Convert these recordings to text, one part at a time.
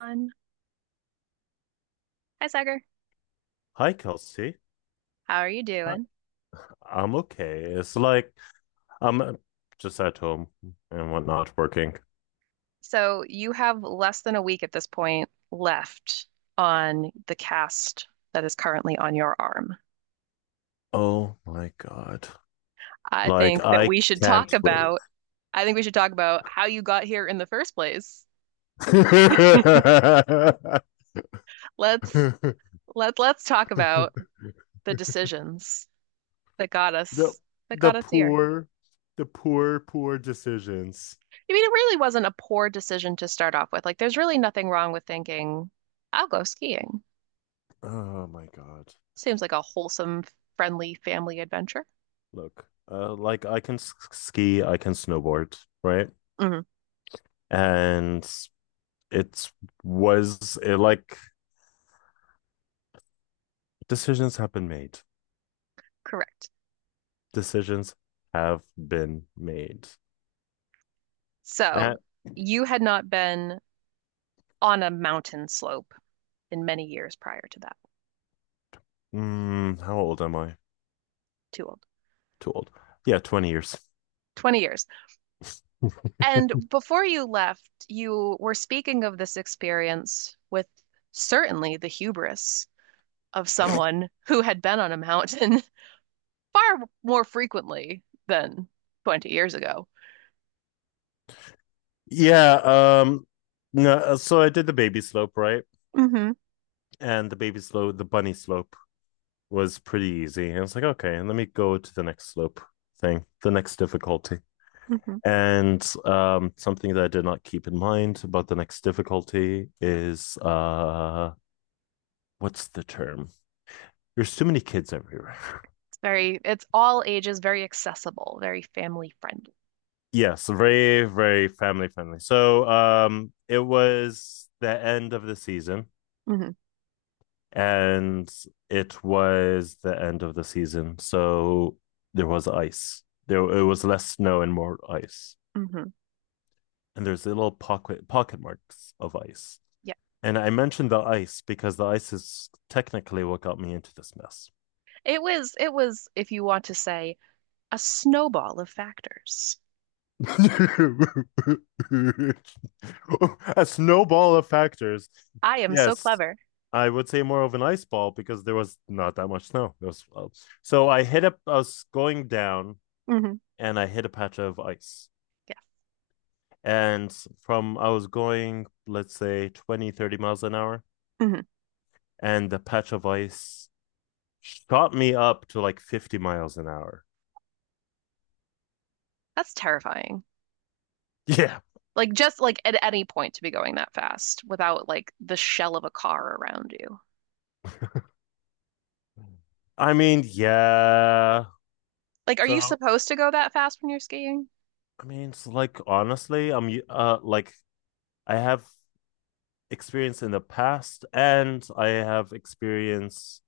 One. Hi, Sagar. Hi, Kelsey. How are you Hi. doing? I'm okay. It's like I'm just at home and whatnot working. So you have less than a week at this point left on the cast that is currently on your arm. Oh my God. I Like think that I we should can't talk wait. about I think we should talk about how you got here in the first place. Let's let's talk about the decisions that got The us that the got us here. poor, the poor, poor decisions. I mean, it really wasn't a poor decision to start off with. Like, there's really nothing wrong with thinking, I'll go skiing. Oh my God. Seems like a wholesome, friendly family adventure. Look, like I can ski, I can snowboard, right? Hmm. And it's was it, like Decisions have been made. Correct. Decisions have been made. So At you had not been on a mountain slope in many years prior to that. How old am I? Too old. Too old. Yeah, 20 years. 20 years. And before you left, you were speaking of this experience with certainly the hubris of someone who had been on a mountain far more frequently than 20 years ago. yeah, no, So I did the baby slope, right? Hmm. And the baby slope, the bunny slope was pretty easy. And I was like, okay, and let me go to the next slope thing, the next difficulty. Hmm. And something that I did not keep in mind about the next difficulty is what's the term? There's too many kids everywhere. It's all ages, very accessible, very family friendly. Yes, very, very family friendly. So, it was the end of the season, Hmm. and it was the end of the season. So there was ice. There, it was less snow and more ice. Hmm. And there's little pocket marks of ice. Yeah. And I mentioned the ice because the ice is technically what got me into this mess. It was, if you want to say, a snowball of factors. A snowball of factors. I am so Yes, clever. I would say more of an ice ball because there was not that much snow. There was, so I was going down Hmm. and I hit a patch of ice. Yeah. And from, I was going, let's say 20, 30 miles an hour. Hmm. And the patch of ice shot me up to like 50 miles an hour. That's terrifying. Yeah. Like just like at any point to be going that fast without like the shell of a car around you. I mean, yeah. Like, are you So, supposed to go that fast when you're skiing? I mean, it's like, honestly, I have experience in the past and I have experience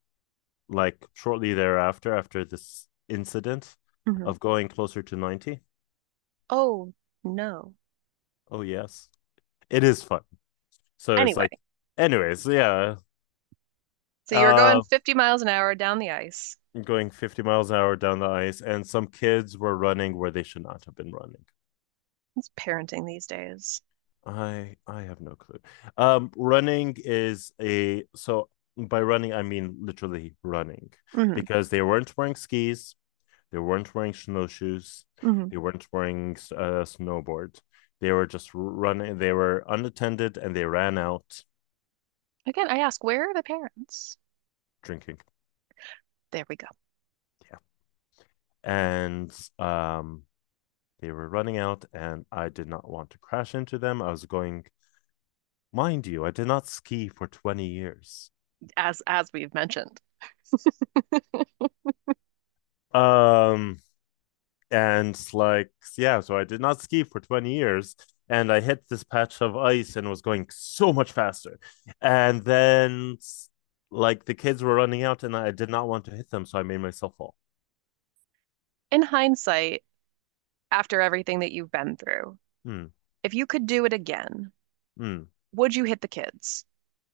like shortly thereafter, after this incident Hmm. of going closer to 90. Oh, no. Oh, yes, it is fun. So it's Anyway, like, anyways, yeah, so you were going uh, 50 miles an hour down the ice. going 50 miles an hour down the ice, and some kids were running where they should not have been running. It's parenting these days. I have no clue. Running is a so By running I mean literally running Hmm. because they weren't wearing skis. They weren't wearing snowshoes. Hmm. They weren't wearing snowboards. They were just running. They were unattended and they ran out Again, I ask, where are the parents? drinking. There we go. Yeah. And um, they were running out, and I did not want to crash into them. I was going, mind you, I did not ski for 20 years. As we've mentioned. Um, and like yeah so I did not ski for 20 years and I hit this patch of ice and was going so much faster and then like the kids were running out and I did not want to hit them so I made myself fall. In hindsight, after everything that you've been through, Hmm. if you could do it again, Hmm. would you hit the kids?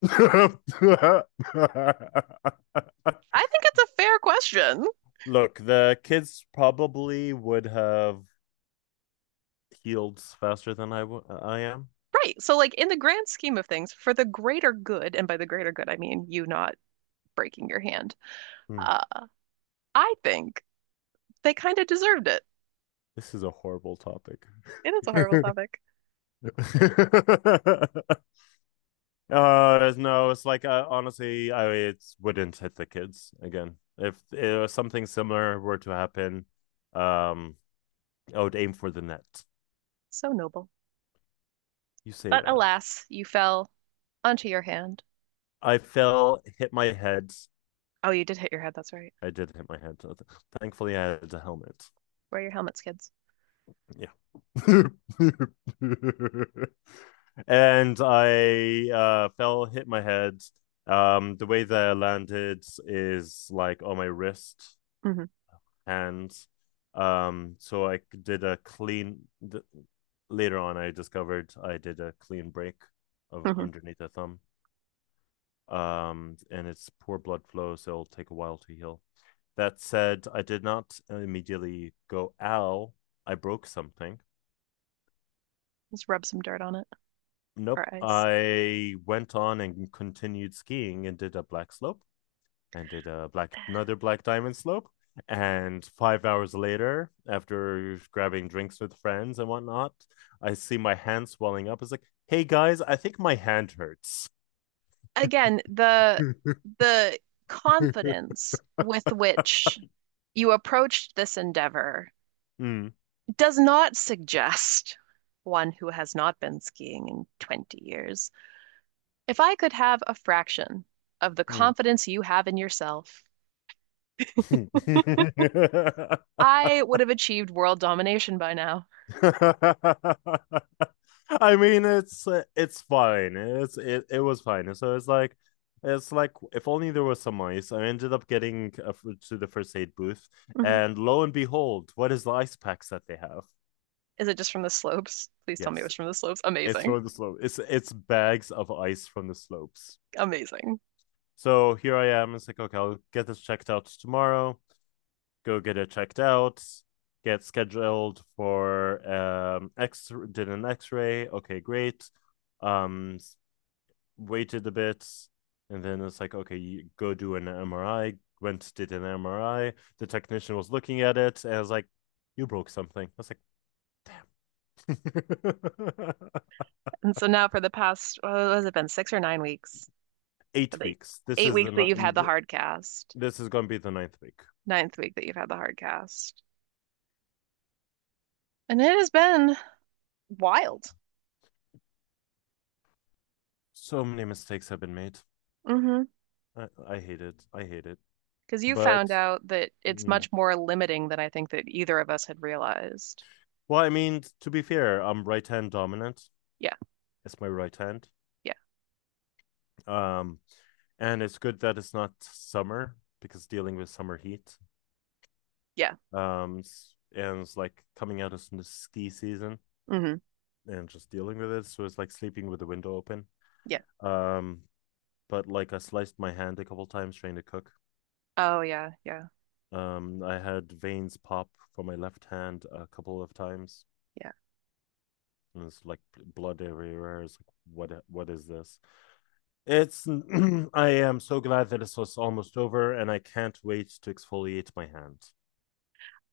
I think it's a fair question. Look, the kids probably would have healed faster than I am. Right. So, like, in the grand scheme of things, for the greater good, and by the greater good, I mean you not breaking your hand, Hmm. uh, I think they kind of deserved it. This is a horrible topic. It is a horrible topic. No, it's like honestly, I it wouldn't hit the kids again. If something similar were to happen, um, I would aim for the net. So noble. You say But that. alas, you fell onto your hand. I fell, hit my head. Oh, you did hit your head. That's right. I did hit my head. Thankfully, I had a helmet. Wear your helmets, kids. Yeah. And I fell, hit my head. The way that I landed is like on my wrist, Hmm. hands. So I did a clean. Th- Later on, I discovered I did a clean break of Hmm. underneath the thumb. And it's poor blood flow, so it'll take a while to heal. That said, I did not immediately go, ow, I broke something. Just rub some dirt on it Nope. or ice. I went on and continued skiing and did a black diamond slope. And 5 hours later, after grabbing drinks with friends and whatnot, I see my hand swelling up. It's like, hey guys, I think my hand hurts. Again, the confidence with which you approached this endeavor Mm, does not suggest one who has not been skiing in 20 years. If I could have a fraction of the mm. confidence you have in yourself, I would have achieved world domination by now. I mean, it's fine. It was fine. It's like if only there was some ice. I ended up getting to the first aid booth, Mhm. and lo and behold, what is the ice packs that they have? Is it just from the slopes? Please tell me it Yes, was from the slopes. it's Amazing. from the slope. It's bags of ice from the slopes. Amazing. So here I am. It's like okay, I'll get this checked out tomorrow. Go get it checked out, get scheduled for X did an X-ray. Okay, great. Um, Waited a bit, and then it's like, okay, you go do an MRI. Went Did an MRI. The technician was looking at it, and I was like, "You broke something." I was like, And so now for the past, what has it been, 6 or 9 weeks? eight The weeks. Eight weeks that you've had the hard cast, This is gonna be the ninth week. ninth week that you've had the hard cast. And it has been wild. So many mistakes have been made. Mm-hmm. I hate it. I hate it. Because you But found out that it's mm, much more limiting than I think that either of us had realized. Well, I mean, to be fair, I'm right hand dominant. Yeah, It's my right hand. yeah, Um, and it's good that it's not summer because dealing with summer heat. yeah. Um, and it's like coming out of the ski season Hmm. and just dealing with it. So it's like sleeping with the window open. Yeah. Um, but like I sliced my hand a couple times trying to cook. Oh, yeah, yeah, I had veins pop from my left hand a couple of times, yeah. and it's like blood everywhere. It's like, what is this? It's. I am so glad that it's just almost over, and I can't wait to exfoliate my hand.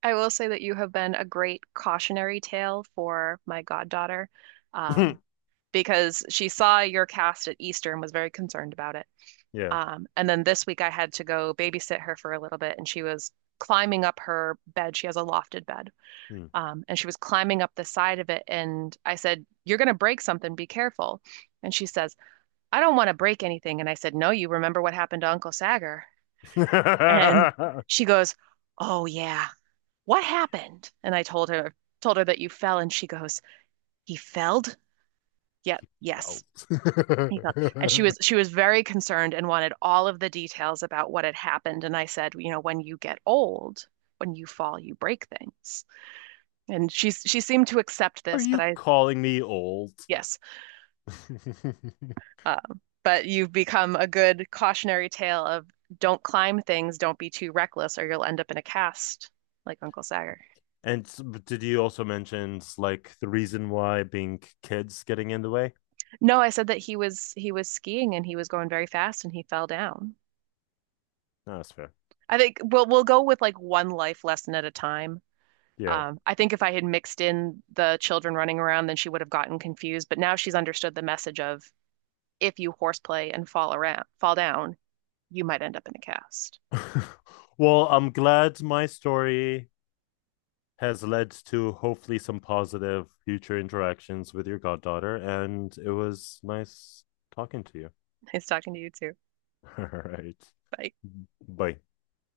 I will say that you have been a great cautionary tale for my goddaughter, um, because she saw your cast at Easter and was very concerned about it. Yeah. And then this week I had to go babysit her for a little bit, and she was climbing up her bed. She has a lofted bed. Mm. And she was climbing up the side of it, and I said, "You're going to break something. Be careful." And she says, I don't want to break anything. And I said, No, you remember what happened to Uncle Sagar? And she goes, Oh yeah, what happened? And I told her that you fell, and she goes, He felled? Yep, yes. Oh, you're old. He fell. And she was very concerned and wanted all of the details about what had happened. And I said, you know, when you get old, when you fall, you break things. And she seemed to accept Are this, but you I calling me old? yes. But you've become a good cautionary tale of don't climb things, don't be too reckless, or you'll end up in a cast, like Uncle Sagar. And did you also mention like the reason why being kids getting in the way? No, I said that he was skiing and he was going very fast and he fell down. No, that's fair. I think we'll go with like one life lesson at a time. Yeah. I think if I had mixed in the children running around, then she would have gotten confused. But now she's understood the message of if you horseplay and fall around, fall down, you might end up in a cast. Well, I'm glad my story has led to hopefully some positive future interactions with your goddaughter. And it was nice talking to you. Nice talking to you too. All right. Bye. Bye.